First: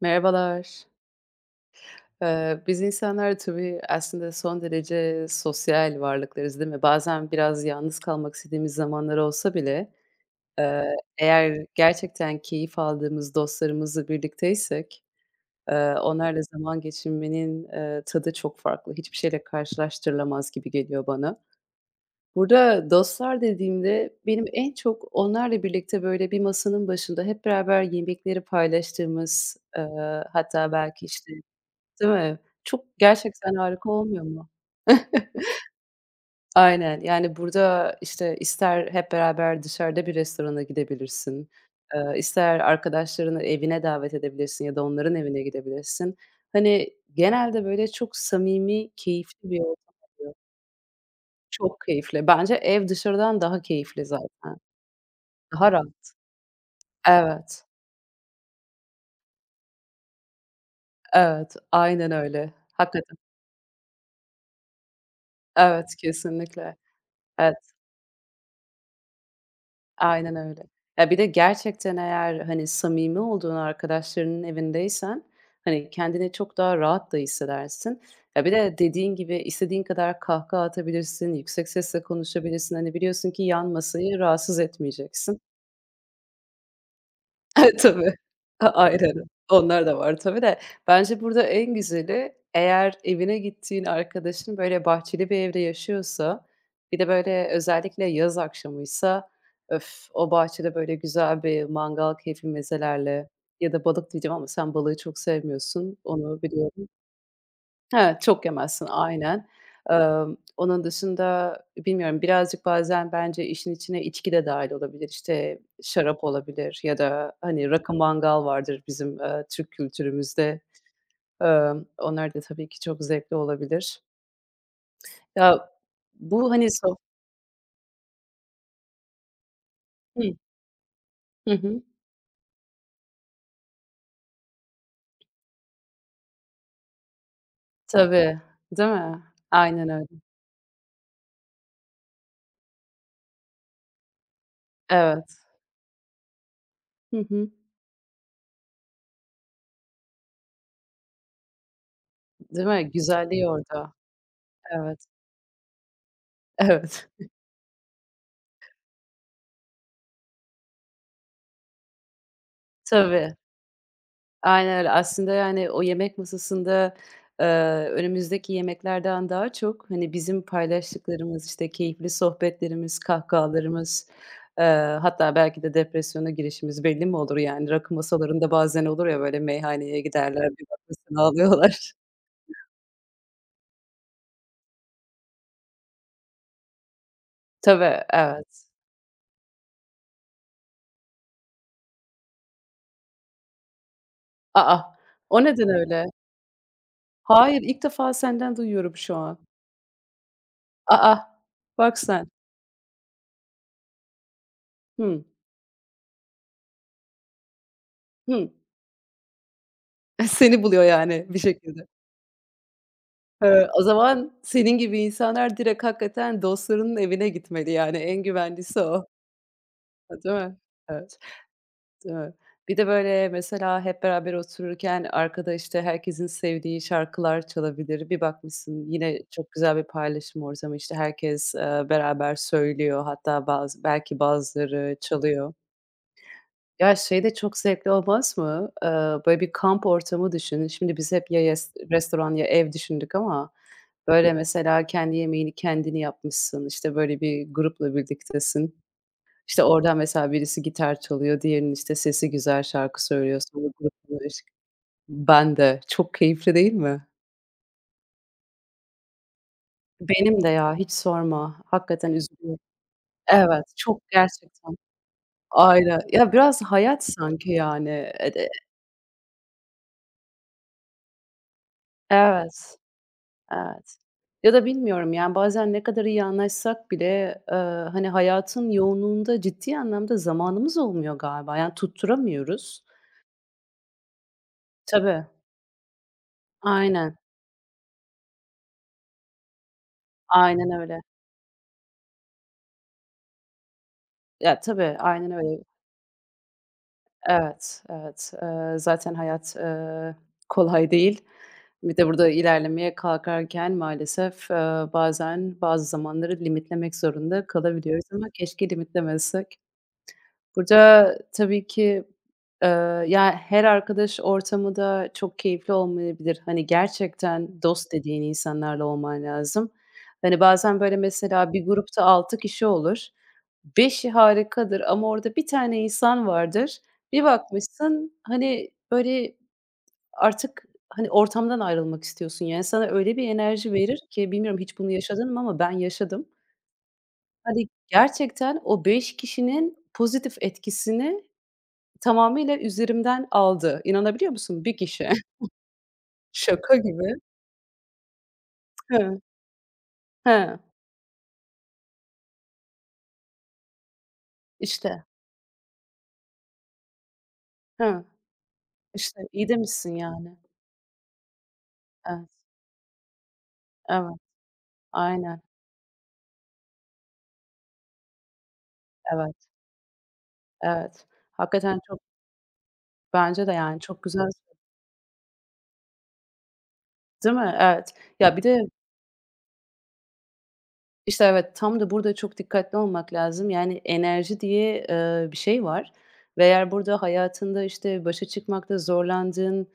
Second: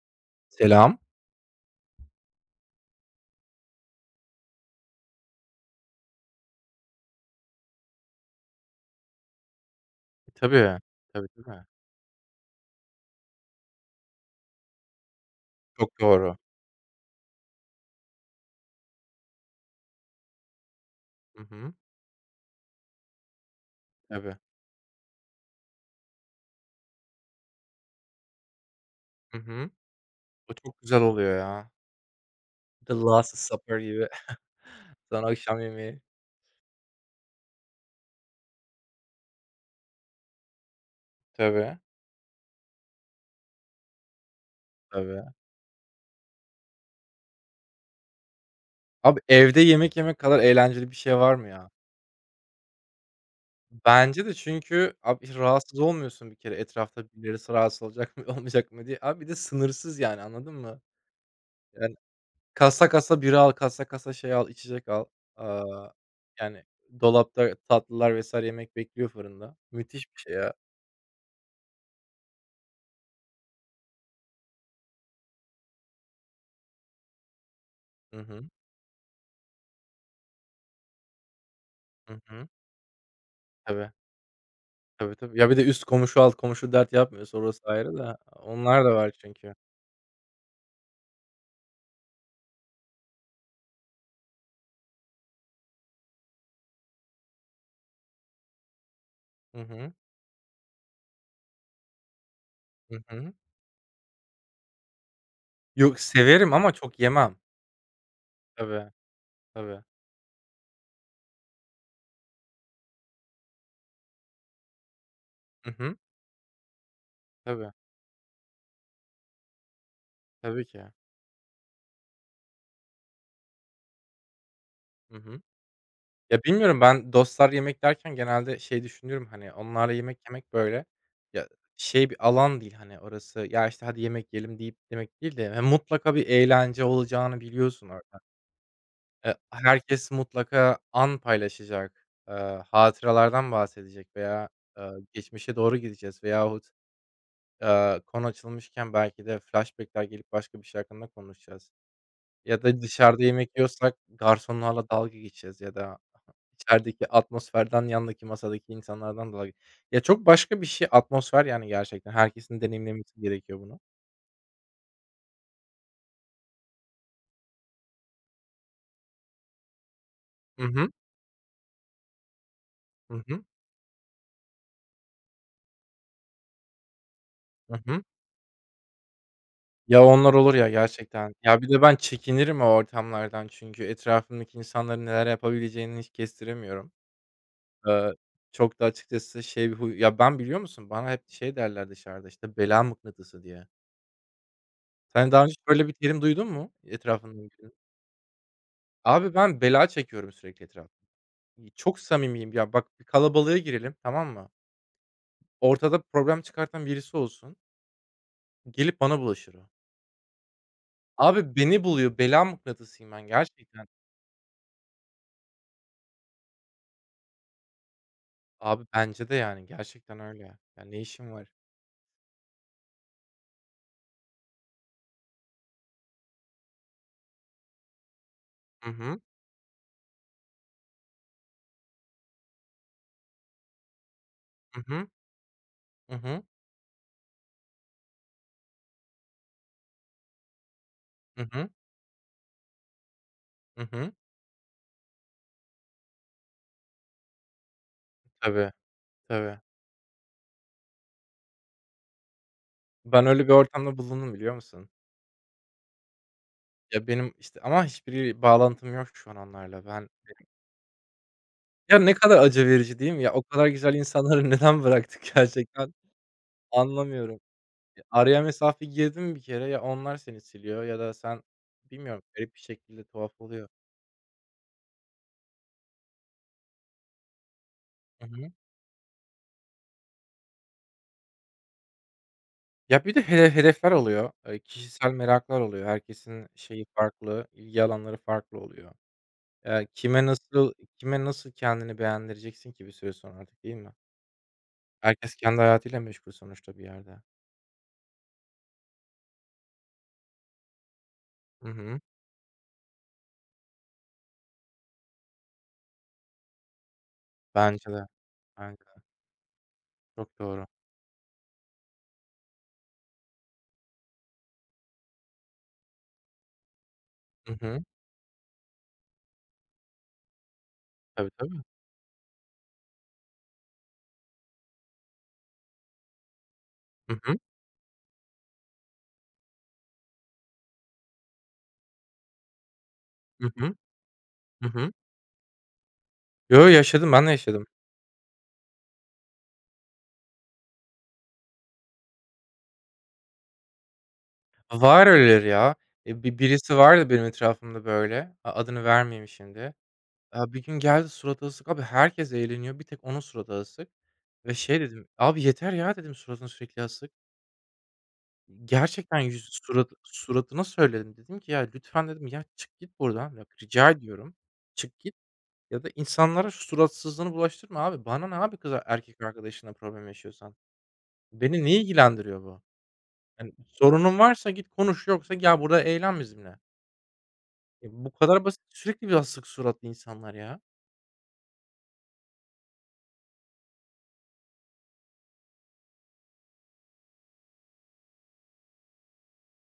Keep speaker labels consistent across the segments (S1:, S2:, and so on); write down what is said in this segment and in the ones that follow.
S1: Merhabalar.
S2: Selam.
S1: Biz insanlar tabii aslında son derece sosyal varlıklarız, değil mi? Bazen biraz yalnız kalmak istediğimiz zamanlar olsa bile,
S2: Tabii.
S1: eee,
S2: Tabii, tabii.
S1: eğer gerçekten keyif aldığımız dostlarımızla birlikteysek,
S2: Çok doğru.
S1: onlarla zaman geçirmenin, tadı çok farklı. Hiçbir şeyle karşılaştırılamaz gibi geliyor bana.
S2: Hı hı.
S1: Burada dostlar dediğimde
S2: Tabii.
S1: benim en çok onlarla birlikte böyle bir masanın başında hep beraber yemekleri
S2: Hı
S1: paylaştığımız,
S2: hı. O
S1: hatta
S2: çok güzel
S1: belki, işte.
S2: oluyor ya.
S1: Değil mi? Çok
S2: The Last
S1: gerçekten
S2: Supper
S1: harika
S2: gibi.
S1: olmuyor mu?
S2: Son akşam yemeği.
S1: Aynen. Yani, burada, işte, ister hep beraber dışarıda bir restorana gidebilirsin,
S2: Tabii,
S1: ister arkadaşlarını evine davet edebilirsin ya da onların
S2: tabii.
S1: evine gidebilirsin. Hani, genelde, böyle, çok samimi,
S2: Abi
S1: keyifli bir
S2: evde
S1: ortam
S2: yemek yemek
S1: oluyor.
S2: kadar eğlenceli bir şey var mı ya?
S1: Çok keyifli. Bence ev dışarıdan daha keyifli
S2: Bence de,
S1: zaten.
S2: çünkü abi hiç
S1: Daha
S2: rahatsız
S1: rahat.
S2: olmuyorsun bir kere, etrafta birileri
S1: Evet,
S2: rahatsız olacak mı olmayacak mı diye. Abi bir de sınırsız, yani anladın mı?
S1: evet.
S2: Yani
S1: Aynen öyle.
S2: kasa
S1: Hakikaten.
S2: kasa bira al, kasa kasa şey al, içecek al.
S1: Evet,
S2: Aaa, yani
S1: kesinlikle.
S2: dolapta
S1: Evet.
S2: tatlılar vesaire yemek bekliyor fırında. Müthiş bir şey
S1: Aynen
S2: ya.
S1: öyle. Ya, bir de gerçekten eğer, hani, samimi olduğun arkadaşlarının evindeysen, hani, kendini çok daha rahat da hissedersin.
S2: Hı
S1: Ya,
S2: hı.
S1: bir de dediğin gibi istediğin kadar kahkaha atabilirsin, yüksek sesle
S2: Hı hı.
S1: konuşabilirsin. Hani, biliyorsun ki yan
S2: Tabii.
S1: masayı rahatsız
S2: Tabii, tabii.
S1: etmeyeceksin.
S2: Ya, bir de üst komşu, alt komşu dert yapmıyorsa orası
S1: E
S2: ayrı,
S1: tabii.
S2: da
S1: A
S2: onlar da var
S1: aynen.
S2: çünkü.
S1: Onlar da var tabii de bence burada en güzeli eğer evine gittiğin arkadaşın, böyle, bahçeli bir evde yaşıyorsa, bir de, böyle, özellikle yaz akşamıysa,
S2: Hı hı.
S1: öf, o bahçede, böyle, güzel bir mangal keyfi
S2: Hı
S1: mezelerle
S2: hı.
S1: ya da balık diyeceğim ama sen balığı çok sevmiyorsun,
S2: Yok,
S1: onu
S2: severim ama
S1: biliyorum.
S2: çok yemem.
S1: Evet, çok yemezsin,
S2: Tabii,
S1: aynen.
S2: tabii.
S1: Onun dışında bilmiyorum, birazcık bazen bence işin içine içki de dâhil olabilir. İşte,
S2: Hı hı.
S1: şarap olabilir ya da, hani,
S2: Tabii.
S1: rakı mangal vardır bizim, Türk kültürümüzde.
S2: Tabii ki.
S1: Onlar da tabii ki çok zevkli olabilir.
S2: Hı hı.
S1: Ya,
S2: Ya,
S1: bu, hani,
S2: bilmiyorum,
S1: soh.
S2: ben dostlar yemek derken genelde şey düşünüyorum, hani, onlarla yemek
S1: Hıh.
S2: yemek, böyle, ya,
S1: Hı hı.
S2: şey bir alan değil, hani, orası, "Ya, işte, hadi yemek yiyelim." deyip demek değil de, yani mutlaka bir eğlence olacağını biliyorsun orada.
S1: Tabii, değil mi? Aynen öyle.
S2: Herkes mutlaka an paylaşacak, hatıralardan bahsedecek veya,
S1: Evet.
S2: geçmişe doğru gideceğiz veyahut,
S1: Hı hı.
S2: konu açılmışken belki de flashback'ler gelip başka bir şey hakkında konuşacağız ya
S1: Değil
S2: da
S1: mi?
S2: dışarıda
S1: Güzelliği
S2: yemek
S1: orada.
S2: yiyorsak garsonlarla
S1: Evet.
S2: dalga geçeceğiz ya da içerideki
S1: Evet.
S2: atmosferden, yandaki masadaki insanlardan dalga. Ya, çok başka bir şey atmosfer, yani gerçekten herkesin deneyimlemesi
S1: Tabii.
S2: gerekiyor bunu.
S1: Aynen öyle. Aslında, yani, o yemek masasında, eee, önümüzdeki yemeklerden daha çok, hani, bizim
S2: Hı hı.
S1: paylaştıklarımız, işte, keyifli sohbetlerimiz,
S2: Hı hı.
S1: kahkahalarımız, eee, hatta belki de depresyona girişimiz belli mi olur, yani?
S2: Hı
S1: Rakı
S2: hı.
S1: masalarında bazen olur ya, böyle, meyhaneye
S2: Ya, onlar
S1: giderler,
S2: olur
S1: bir
S2: ya
S1: bakmışsın
S2: gerçekten. Ya, bir de
S1: alıyorlar.
S2: ben çekinirim o ortamlardan, çünkü etrafımdaki insanların neler yapabileceğini hiç kestiremiyorum.
S1: Tabii,
S2: Eee,
S1: evet.
S2: Çok da açıkçası şey bir huy ya, ben biliyor musun bana hep şey derler dışarıda, işte, bela mıknatısı diye.
S1: Aa,
S2: Sen
S1: o
S2: daha önce
S1: neden
S2: böyle bir
S1: öyle?
S2: terim duydun mu etrafından
S1: Hayır,
S2: birinin?
S1: ilk defa senden duyuyorum şu
S2: Abi,
S1: an.
S2: ben bela çekiyorum sürekli, etraf
S1: Aa, a! Bak
S2: çok
S1: sen.
S2: samimiyim. Ya, bak bir kalabalığa girelim, tamam mı?
S1: Hımm,
S2: Ortada problem çıkartan birisi olsun,
S1: hımm.
S2: gelip bana bulaşır o.
S1: Seni buluyor, yani, bir
S2: Abi, beni
S1: şekilde.
S2: buluyor, bela mıknatısıyım ben
S1: O
S2: gerçekten.
S1: zaman senin gibi insanlar direkt hakikaten dostlarının evine gitmeli, yani en güvenlisi
S2: Abi,
S1: o,
S2: bence de, yani, gerçekten
S1: değil
S2: öyle.
S1: mi?
S2: Ya, ne
S1: Evet,
S2: işim var?
S1: değil mi? Bir de böyle mesela hep beraber otururken arkada, işte, herkesin sevdiği şarkılar çalabilir. Bir bakmışsın
S2: Hı
S1: yine
S2: hı.
S1: çok güzel bir paylaşım ortamı, işte, herkes, beraber söylüyor hatta bazı belki
S2: Hı
S1: bazıları
S2: hı.
S1: çalıyor.
S2: Hı hı.
S1: Ya, şey de çok zevkli olmaz mı? Böyle bir kamp ortamı düşün. Şimdi biz hep ya
S2: Hı hı.
S1: yes restoran ya ev düşündük ama.
S2: Hı hı.
S1: Böyle mesela kendi yemeğini kendini yapmışsın, işte, böyle bir grupla
S2: Tabii,
S1: birliktesin.
S2: tabii.
S1: İşte, oradan mesela birisi gitar çalıyor, diğerinin, işte, sesi güzel şarkı
S2: Ben
S1: söylüyor.
S2: öyle bir
S1: Sonra
S2: ortamda
S1: grupla
S2: bulundum,
S1: eş-.
S2: biliyor musun?
S1: Ben de. Çok keyifli değil
S2: Ya,
S1: mi?
S2: benim, işte, ama hiçbir bağlantım yok şu an onlarla. Ben
S1: Benim de ya, hiç sorma.
S2: ya,
S1: Hakikaten
S2: ne kadar
S1: üzülüyorum.
S2: acı verici değil mi? Ya, o
S1: Evet,
S2: kadar güzel
S1: çok
S2: insanları
S1: gerçekten.
S2: neden bıraktık gerçekten
S1: Aynen. Ya, biraz hayat
S2: anlamıyorum.
S1: sanki yani.
S2: Ya,
S1: E
S2: araya
S1: de.
S2: mesafe girdin bir kere, ya onlar seni siliyor ya da sen bilmiyorum, garip bir
S1: Evet.
S2: şekilde tuhaf oluyor.
S1: Evet. Ya da bilmiyorum, yani, bazen ne kadar iyi anlaşsak bile, eee, hani, hayatın yoğunluğunda ciddi anlamda zamanımız olmuyor galiba. Yani, tutturamıyoruz.
S2: Ya, bir de hedefler oluyor, kişisel
S1: Tabii.
S2: meraklar oluyor. Herkesin şeyi
S1: Aynen.
S2: farklı, ilgi alanları farklı oluyor. Eee, kime
S1: Aynen
S2: nasıl
S1: öyle.
S2: kime nasıl kendini beğendireceksin ki bir süre sonra artık, değil mi?
S1: Ya, tabii, aynen
S2: Herkes kendi
S1: öyle.
S2: hayatıyla meşgul sonuçta bir yerde.
S1: Evet, evet. Zaten hayat, kolay değil.
S2: Hı
S1: Bir
S2: hı.
S1: de burada ilerlemeye kalkarken maalesef, bazen bazı zamanları limitlemek zorunda
S2: Bence
S1: kalabiliyoruz
S2: de,
S1: ama keşke
S2: bence de.
S1: limitlemesek.
S2: Çok doğru.
S1: Burada tabii ki, ya, her arkadaş ortamı da çok keyifli olmayabilir. Hani,
S2: Hı
S1: gerçekten
S2: hı.
S1: dost dediğin insanlarla olman lazım. Hani, bazen, böyle,
S2: Tabii,
S1: mesela
S2: tabii.
S1: bir grupta 6 kişi olur. 5'i harikadır ama orada bir tane insan vardır.
S2: Hı
S1: Bir
S2: hı.
S1: bakmışsın, hani, böyle, artık, hani, ortamdan ayrılmak istiyorsun. Yani, sana öyle bir
S2: Hı
S1: enerji
S2: hı.
S1: verir ki bilmiyorum
S2: Hı
S1: hiç bunu
S2: hı.
S1: yaşadın mı ama ben yaşadım.
S2: Yo, yaşadım, ben de
S1: Hani,
S2: yaşadım.
S1: gerçekten o 5 kişinin pozitif etkisini tamamıyla üzerimden aldı. İnanabiliyor musun? Bir
S2: Var
S1: kişi.
S2: öyleleri ya. E, bi
S1: Şaka
S2: Birisi vardı
S1: gibi.
S2: benim etrafımda böyle, adını
S1: Hı,
S2: vermeyeyim şimdi. Aaa,
S1: hı.
S2: bir gün geldi suratı asık. Abi herkes eğleniyor. Bir tek onun suratı asık ve şey
S1: İşte,
S2: dedim, "Abi yeter ya." dedim, "Suratın sürekli asık."
S1: hı,
S2: Gerçekten
S1: işte,
S2: yüz
S1: iyi
S2: surat
S1: demişsin yani.
S2: suratına söyledim. Dedim ki, "Ya lütfen." dedim,
S1: Evet,
S2: "Ya çık git buradan. Bak rica
S1: evet,
S2: ediyorum. Çık git
S1: aynen,
S2: ya da insanlara şu suratsızlığını bulaştırma abi. Bana ne abi, kız erkek
S1: evet,
S2: arkadaşınla problem yaşıyorsan?
S1: evet.
S2: Beni ne
S1: Hakikaten çok
S2: ilgilendiriyor bu?
S1: bence de
S2: Yani
S1: yani çok
S2: sorunun
S1: güzel,
S2: varsa git konuş. Yoksa gel burada eğlen bizimle."
S1: değil mi?
S2: Ya
S1: Evet.
S2: bu
S1: Ya bir
S2: kadar
S1: de.
S2: basit. Sürekli bir asık suratlı insanlar ya.
S1: İşte, evet, tam da burada çok dikkatli olmak lazım. Yani enerji diye, bir şey var ve eğer burada hayatında, işte, başa çıkmakta zorlandığın,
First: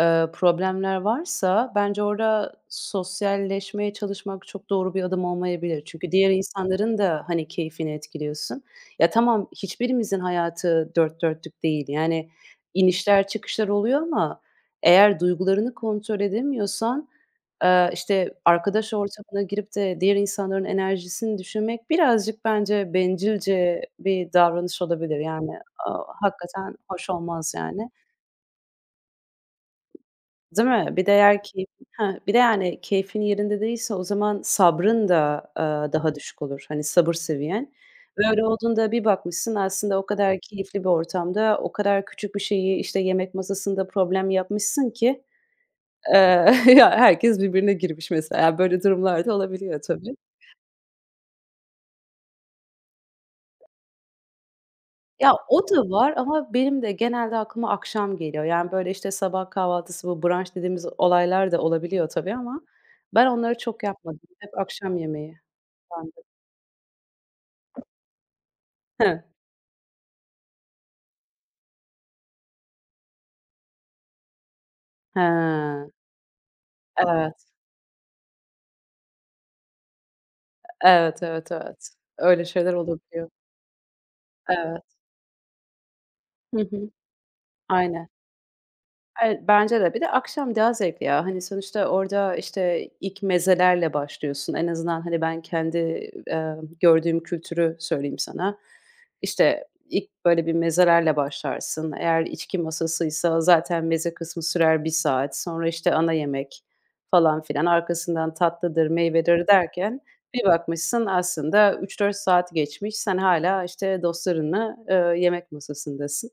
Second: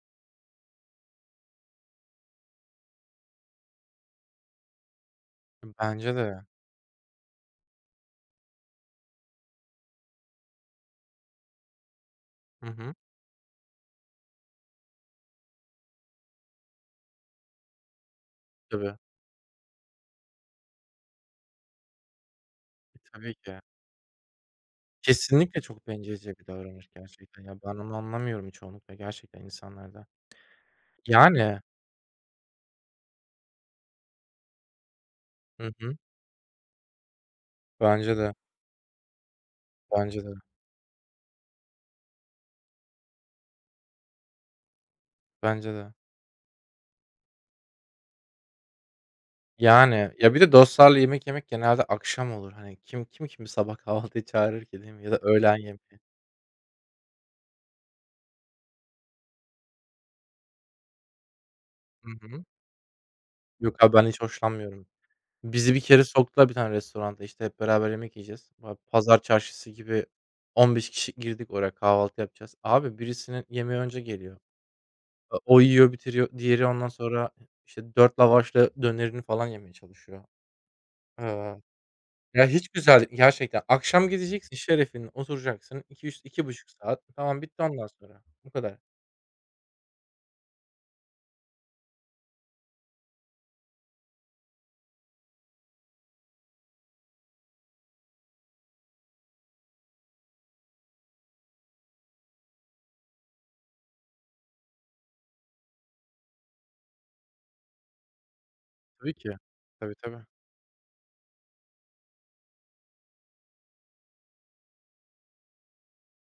S1: problemler varsa bence orada sosyalleşmeye çalışmak çok doğru bir adım olmayabilir. Çünkü
S2: Bence
S1: diğer
S2: de.
S1: insanların da, hani, keyfini etkiliyorsun. Ya, tamam, hiçbirimizin hayatı dört dörtlük değil. Yani
S2: Hı hı.
S1: inişler çıkışlar oluyor ama eğer duygularını kontrol edemiyorsan işte, arkadaş
S2: Tabii.
S1: ortamına girip de diğer insanların enerjisini düşünmek birazcık bence
S2: E, tabii ki.
S1: bencilce bir davranış olabilir. Yani,
S2: Kesinlikle çok bencilce bir
S1: hakikaten
S2: davranış
S1: hoş
S2: gerçekten
S1: olmaz
S2: ya. Ben
S1: yani,
S2: onu anlamıyorum çoğunlukla gerçekten insanlarda.
S1: değil mi? Bir de eğer
S2: Yani.
S1: ki, heh, bir de yani keyfin yerinde değilse o zaman sabrın da,
S2: Hı hı.
S1: daha düşük olur. Hani, sabır seviyen.
S2: Bence de,
S1: Böyle olduğunda bir bakmışsın aslında o
S2: bence de,
S1: kadar keyifli bir ortamda o kadar küçük bir şeyi, işte, yemek masasında problem yapmışsın ki,
S2: bence de.
S1: eee, ya herkes birbirine girmiş mesela. Yani böyle durumlarda olabiliyor
S2: Yani,
S1: tabii.
S2: ya, bir de dostlarla yemek yemek genelde akşam olur. Hani, kimi sabah kahvaltıya çağırır ki, değil mi? Ya da
S1: Ya,
S2: öğlen
S1: o da
S2: yemeği.
S1: var ama benim de genelde aklıma akşam geliyor. Yani, böyle, işte, sabah kahvaltısı, bu brunch dediğimiz olaylar da olabiliyor
S2: Hı
S1: tabii
S2: hı.
S1: ama ben onları çok
S2: Yok abi, ben
S1: yapmadım.
S2: hiç
S1: Hep
S2: hoşlanmıyorum.
S1: akşam yemeği
S2: Bizi bir kere
S1: bende.
S2: soktular bir tane restoranta, işte, hep beraber yemek yiyeceğiz. Abi pazar
S1: Hıh.
S2: çarşısı gibi 15 kişi girdik oraya, kahvaltı yapacağız. Abi birisinin yemeği önce geliyor. A o yiyor, bitiriyor. Diğeri ondan sonra,
S1: Evet.
S2: işte, 4 lavaşla dönerini falan yemeye çalışıyor.
S1: Evet, evet,
S2: Eee,
S1: evet. Öyle
S2: Ya, hiç
S1: şeyler
S2: güzel değil
S1: olabiliyor.
S2: gerçekten. Akşam gideceksin
S1: Evet.
S2: şerefine oturacaksın. İki üç, iki
S1: Hı
S2: buçuk
S1: hı.
S2: saat. Tamam, bitti ondan
S1: Aynen.
S2: sonra. Bu kadar.
S1: Evet, bence de. Bir de akşam daha zevkli ya. Hani, sonuçta orada, işte, ilk mezelerle başlıyorsun. En azından, hani, ben kendi, gördüğüm kültürü söyleyeyim sana. İşte, ilk böyle bir mezelerle başlarsın. Eğer içki masasıysa zaten meze kısmı sürer bir saat. Sonra, işte, ana yemek falan filan. Arkasından tatlıdır,
S2: Tabii ki.
S1: meyvedir
S2: Tabii,
S1: derken
S2: tabii.
S1: bir bakmışsın aslında üç dört saat geçmiş. Sen hala işte, dostlarınla, yemek masasındasın.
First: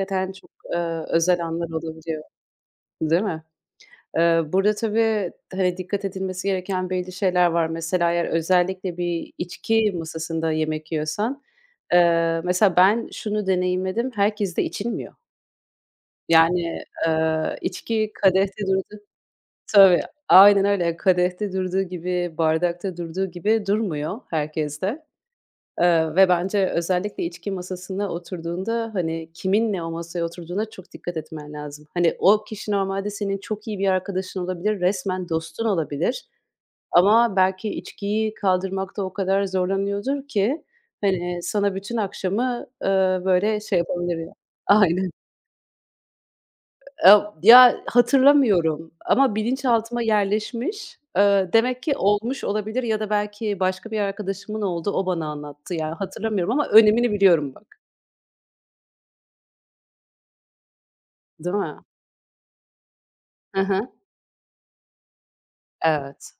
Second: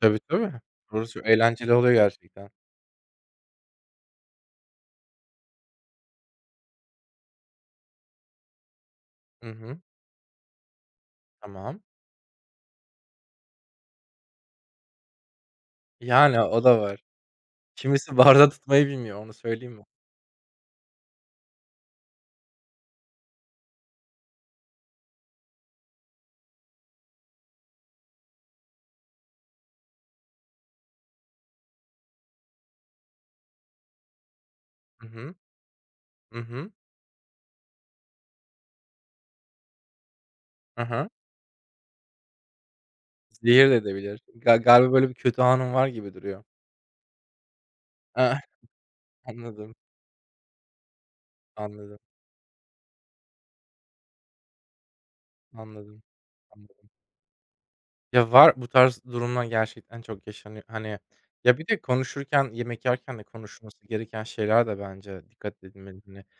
S2: Tabii,
S1: çok.
S2: tabii. Orası çok
S1: Özel anlar
S2: eğlenceli oluyor
S1: olabiliyor,
S2: gerçekten.
S1: değil mi? Burada tabii, hani, dikkat edilmesi gereken belli şeyler var. Mesela eğer özellikle bir
S2: Hı hı.
S1: içki masasında yemek yiyorsan,
S2: Tamam.
S1: mesela ben şunu deneyimledim, herkeste içilmiyor.
S2: Yani o da
S1: Yani,
S2: var.
S1: içki
S2: Kimisi barda
S1: kadehte
S2: tutmayı
S1: durdu.
S2: bilmiyor, onu söyleyeyim mi?
S1: Tabii, aynen öyle. Kadehte durduğu gibi, bardakta durduğu gibi durmuyor herkeste. Ve bence özellikle içki masasına oturduğunda, hani, kiminle o masaya oturduğuna çok dikkat etmen lazım. Hani, o kişi normalde senin çok iyi bir arkadaşın olabilir,
S2: Hı
S1: resmen
S2: hı.
S1: dostun olabilir
S2: Hı hı.
S1: ama belki içkiyi kaldırmakta o kadar zorlanıyordur ki,
S2: Hı hı.
S1: hani, sana bütün akşamı, böyle
S2: Zehir de
S1: şey yapabilir
S2: edebilir.
S1: ya.
S2: Galiba böyle
S1: Aynen.
S2: bir kötü anın var gibi duruyor.
S1: Ya,
S2: Eh,
S1: hatırlamıyorum ama bilinçaltıma yerleşmiş. Demek ki
S2: anladım,
S1: olmuş olabilir ya da belki başka bir arkadaşımın oldu, o bana anlattı. Yani
S2: anladım,
S1: hatırlamıyorum ama
S2: anladım.
S1: önemini biliyorum bak.
S2: Ya, var. Bu tarz durumlar gerçekten çok yaşanıyor. Hani,
S1: Değil
S2: ya, bir
S1: mi?
S2: de konuşurken, yemek yerken de
S1: Hı
S2: konuşulması
S1: hı.
S2: gereken şeyler de bence dikkat edilmeli. Hani,
S1: Evet,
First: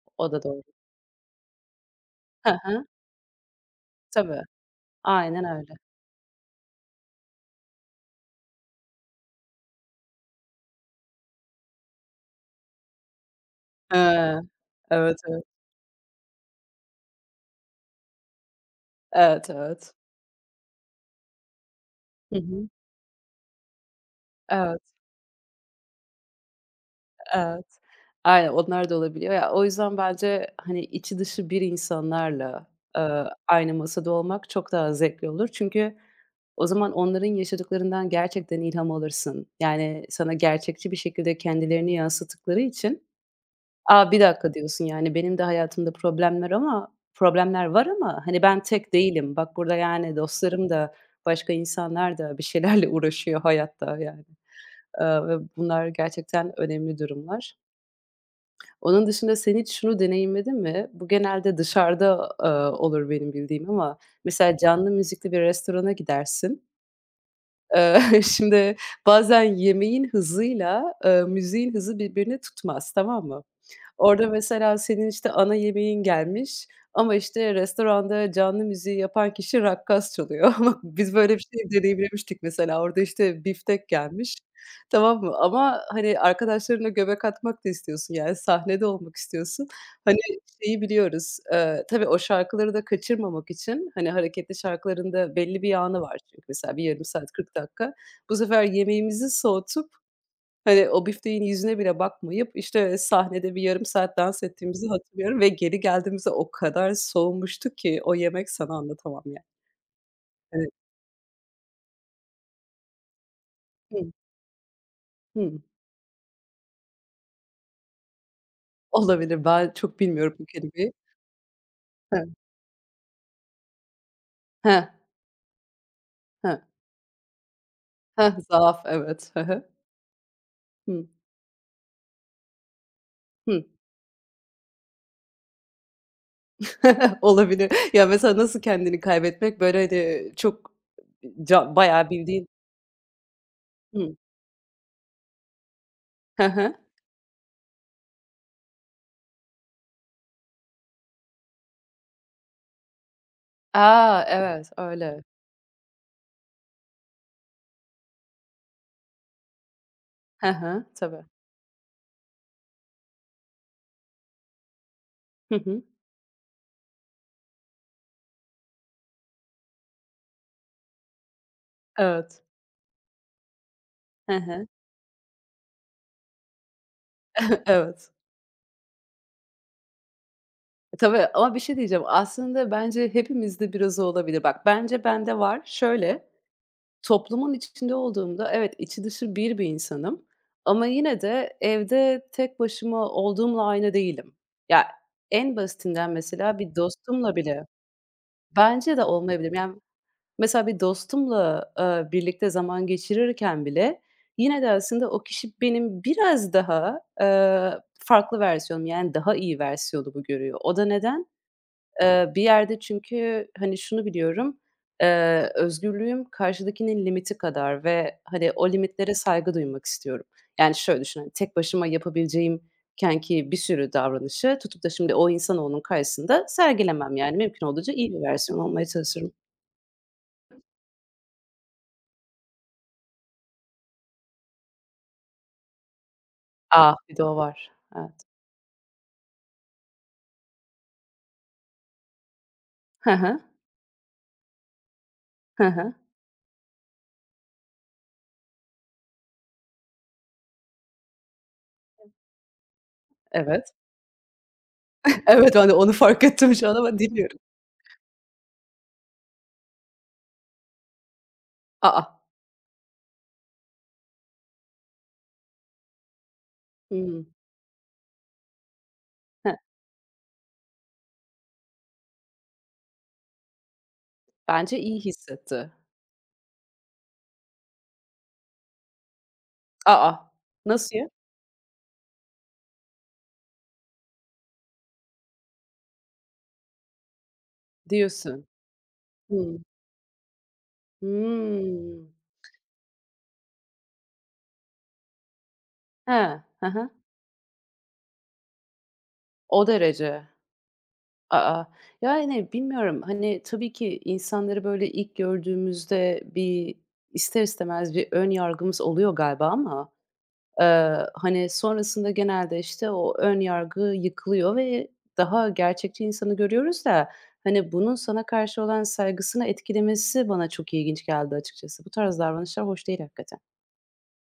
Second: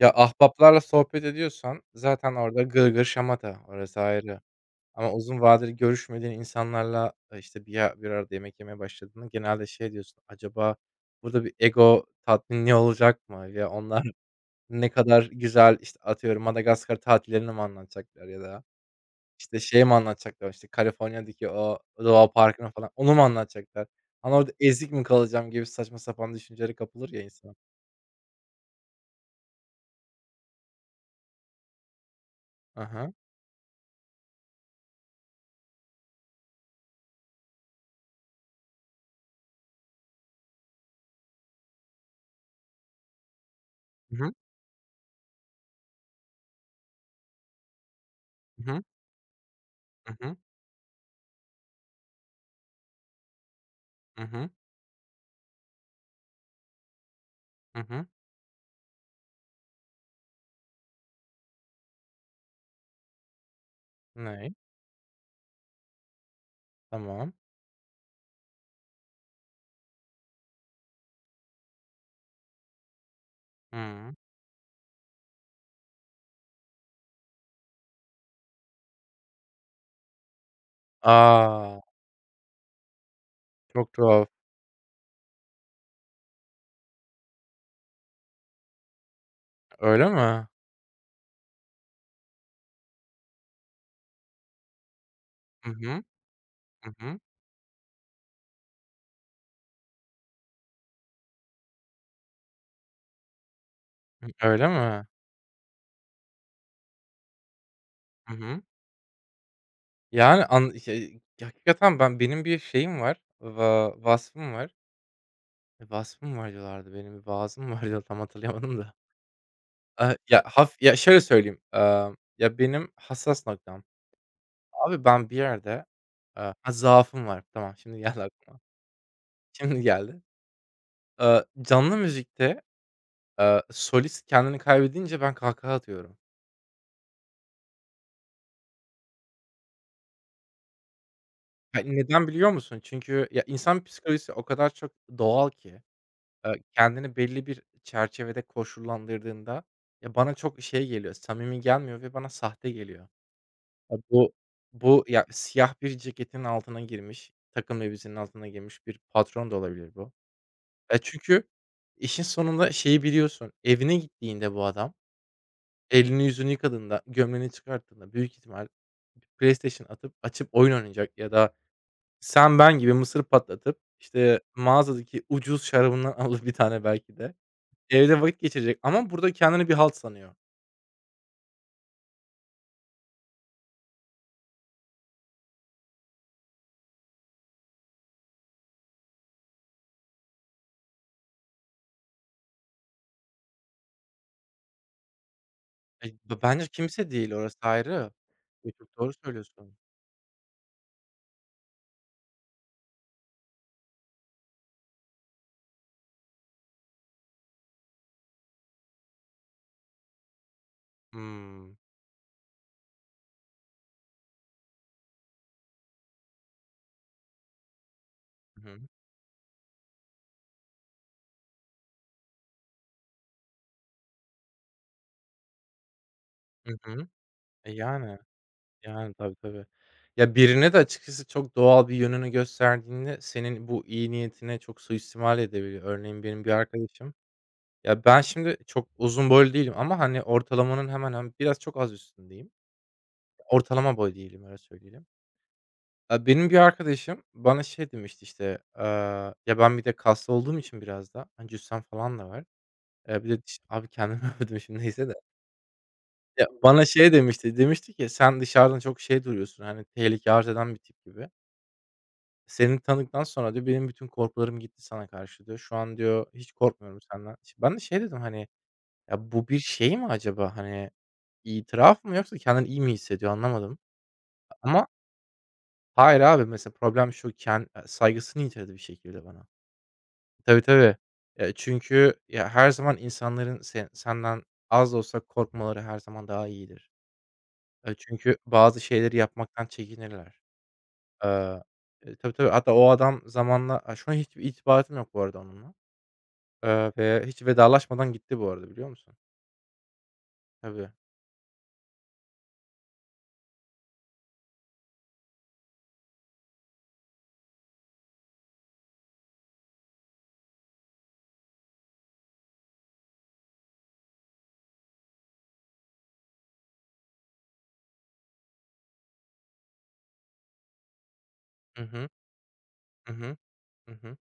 S2: ya,
S1: o da doğru.
S2: ahbaplarla sohbet ediyorsan zaten
S1: Hı
S2: orada
S1: hı.
S2: gırgır şamata, orası ayrı.
S1: Tabii,
S2: Ama uzun
S1: aynen öyle.
S2: vadeli görüşmediğin insanlarla, işte, bir arada yemek yemeye başladığında genelde şey diyorsun, acaba burada bir ego tatmini olacak mı? Ya, onlar
S1: Eee,
S2: ne
S1: evet,
S2: kadar
S1: evet.
S2: güzel, işte, atıyorum, Madagaskar tatillerini mi anlatacaklar ya da
S1: Evet,
S2: işte, şey
S1: evet.
S2: mi anlatacaklar, İşte Kaliforniya'daki o doğa
S1: Hı hı.
S2: parkını falan, onu mu anlatacaklar? Hani, orada
S1: Evet,
S2: ezik mi kalacağım gibi saçma sapan düşüncelere kapılır ya insan.
S1: evet. Aynen, onlar da olabiliyor. Ya, o yüzden bence, hani, içi dışı bir insanlarla,
S2: Hı hı.
S1: aynı masada olmak çok daha zevkli olur. Çünkü o zaman onların yaşadıklarından gerçekten ilham alırsın. Yani, sana gerçekçi bir şekilde kendilerini yansıttıkları için "A,
S2: Hı
S1: bir
S2: hı.
S1: dakika." diyorsun, yani, benim de hayatımda problemler ama problemler var ama, hani, ben
S2: Hı hı.
S1: tek değilim. Bak burada,
S2: Hı
S1: yani,
S2: hı.
S1: dostlarım da, başka insanlar da bir şeylerle uğraşıyor hayatta,
S2: Hı
S1: yani.
S2: hı.
S1: Ve bunlar gerçekten önemli durumlar. Onun dışında sen hiç şunu deneyimledin mi? Bu genelde dışarıda, olur benim bildiğim ama
S2: Ne?
S1: mesela canlı müzikli bir restorana gidersin.
S2: Tamam.
S1: Eee, şimdi bazen yemeğin hızıyla, müziğin hızı birbirini tutmaz, tamam mı?
S2: Hımm.
S1: Orada mesela senin, işte, ana yemeğin gelmiş ama, işte, restoranda canlı müziği yapan kişi rakkas çalıyor. Ama biz böyle bir şey
S2: A!
S1: deneyimlemiştik mesela. Orada, işte, biftek
S2: Çok tuhaf.
S1: gelmiş, tamam mı? Ama, hani, arkadaşlarına göbek atmak da istiyorsun, yani sahnede olmak istiyorsun.
S2: Öyle
S1: Hani
S2: mi?
S1: şeyi biliyoruz. Tabii o şarkıları da kaçırmamak için, hani, hareketli şarkıların da belli
S2: Hı
S1: bir anı
S2: hı.
S1: var çünkü mesela bir
S2: Hı
S1: yarım
S2: hı.
S1: saat, 40 dakika. Bu sefer yemeğimizi soğutup, hani, o bifteğin yüzüne bile bakmayıp, işte, sahnede bir yarım saat
S2: Hı,
S1: dans
S2: öyle
S1: ettiğimizi
S2: mi?
S1: hatırlıyorum ve geri geldiğimizde o kadar soğumuştu ki o
S2: Hı
S1: yemek
S2: hı.
S1: sana anlatamam yani.
S2: Yani,
S1: Evet.
S2: an şey, hakikaten ben benim bir şeyim var,
S1: Hımm.
S2: vasfım var.
S1: Hımm.
S2: E, vasfım var diyorlardı, benim bir vaazım var diyor, tam hatırlayamadım da.
S1: Olabilir. Ben çok bilmiyorum
S2: Ya,
S1: bu
S2: haf
S1: kelimeyi.
S2: Ya, şöyle söyleyeyim,
S1: Heh.
S2: ya, benim hassas noktam.
S1: Heh,
S2: Abi, ben bir yerde,
S1: heh.
S2: ha, zaafım var. Tamam, şimdi geldi
S1: Heh,
S2: aklıma.
S1: zaaf evet. Hı hı.
S2: Şimdi geldi. Canlı müzikte,
S1: Hı. Hı.
S2: solist kendini kaybedince ben kahkaha atıyorum.
S1: Olabilir. Ya, mesela nasıl kendini kaybetmek, böyle, hani, çok ca
S2: Ya,
S1: bayağı
S2: neden
S1: bildiğin.
S2: biliyor musun? Çünkü ya, insan
S1: Hıı.
S2: psikolojisi o kadar çok doğal ki,
S1: Hı hı.
S2: kendini belli bir çerçevede koşullandırdığında, ya, bana çok şey geliyor, samimi gelmiyor ve bana sahte geliyor. Ya,
S1: A! Evet, öyle.
S2: ya, siyah bir ceketin altına girmiş, takım elbisenin altına girmiş bir patron da olabilir bu.
S1: He he,
S2: E,
S1: tabii.
S2: çünkü işin sonunda şeyi biliyorsun, evine gittiğinde bu adam,
S1: Hı hı.
S2: elini yüzünü yıkadığında, gömleğini çıkarttığında büyük ihtimal PlayStation atıp açıp oyun oynayacak ya da
S1: Evet.
S2: sen ben gibi mısır patlatıp,
S1: He
S2: işte,
S1: he.
S2: mağazadaki ucuz şarabından alıp bir tane belki de
S1: Evet.
S2: evde vakit geçirecek ama burada kendini bir halt sanıyor.
S1: E, tabii ama bir şey diyeceğim. Aslında bence hepimizde biraz o olabilir. Bak, bence bende var. Şöyle, toplumun içinde olduğumda evet, içi dışı bir insanım ama yine de evde tek başıma olduğumla aynı değilim. Ya, en
S2: E,
S1: basitinden mesela
S2: bence
S1: bir
S2: kimse değil,
S1: dostumla
S2: orası
S1: bile.
S2: ayrı. E,
S1: Bence
S2: çok
S1: de
S2: doğru
S1: olmayabilirim. Yani
S2: söylüyorsun.
S1: mesela bir dostumla, birlikte zaman geçirirken bile yine de aslında o kişi benim biraz daha, farklı versiyonum, yani daha iyi versiyonumu görüyor. O da neden?
S2: Hımm.
S1: Bir yerde çünkü, hani, şunu biliyorum, özgürlüğüm karşıdakinin limiti kadar ve, hani,
S2: Hı
S1: o
S2: hı.
S1: limitlere saygı duymak istiyorum. Yani şöyle düşün, hani, tek başıma yapabileceğim ki bir sürü davranışı tutup da şimdi o insanoğlunun karşısında
S2: Hı hı.
S1: sergilemem. Yani mümkün
S2: E,
S1: olduğunca iyi
S2: yani,
S1: bir versiyon olmaya çalışırım.
S2: tabii, tabii. Ya, birine de açıkçası çok doğal bir yönünü gösterdiğinde senin bu iyi niyetine çok suistimal edebiliyor. Örneğin benim bir
S1: A!
S2: arkadaşım
S1: Bir de o var.
S2: ya, ben
S1: Evet.
S2: şimdi çok uzun boylu değilim ama, hani, ortalamanın hemen hemen biraz çok az üstündeyim.
S1: Hı hı.
S2: Ortalama boy değilim, öyle söyleyelim.
S1: Hı hı.
S2: Aaa, benim bir arkadaşım bana şey demişti, işte, aaa, ya, ben bir de kaslı olduğum için biraz da, hani, cüssem falan da var. Bir de diş
S1: Evet.
S2: abi kendimi övdüm şimdi neyse de.
S1: Evet, ben de onu fark
S2: Ya,
S1: ettim şu an
S2: bana
S1: ama
S2: şey
S1: dinliyorum.
S2: demişti, demişti ki "Sen dışarıdan çok şey duruyorsun, hani, tehlike arz eden bir tip" gibi.
S1: A!
S2: "Seni tanıdıktan sonra" diyor, "benim bütün korkularım gitti sana karşı" diyor. "Şu an" diyor, "hiç korkmuyorum
S1: Hımm.
S2: senden." Ben de şey dedim, hani, "Ya, bu
S1: Heh.
S2: bir şey mi acaba?" Hani, itiraf mı yoksa kendini iyi mi hissediyor anlamadım.
S1: Bence
S2: Ama
S1: iyi hissetti.
S2: hayır abi, mesela problem şu, saygısını yitirdi bir şekilde bana.
S1: A!
S2: Tabii,
S1: Nasıl
S2: tabii.
S1: ya?
S2: Çünkü ya her zaman insanların senden az da olsa korkmaları her zaman daha iyidir. Çünkü
S1: Diyorsun.
S2: bazı şeyleri
S1: Hımm.
S2: yapmaktan çekinirler. Eee,
S1: Hımm.
S2: tabii, tabii. Hatta o adam zamanla, aaa, şu an hiçbir irtibatım yok bu arada onunla.
S1: He. Hı hı.
S2: Ve hiç vedalaşmadan gitti bu arada biliyor musun?
S1: O derece.
S2: Tabii.
S1: A! Yani, bilmiyorum, hani, tabii ki insanları böyle ilk gördüğümüzde bir ister istemez bir ön yargımız oluyor galiba ama hani, sonrasında genelde, işte, o ön yargı yıkılıyor ve daha gerçekçi insanı görüyoruz da, hani, bunun sana karşı olan saygısını etkilemesi bana çok ilginç geldi
S2: Hı
S1: açıkçası. Bu
S2: hı.
S1: tarz davranışlar hoş değil
S2: Hı hı.
S1: hakikaten.
S2: Hı hı.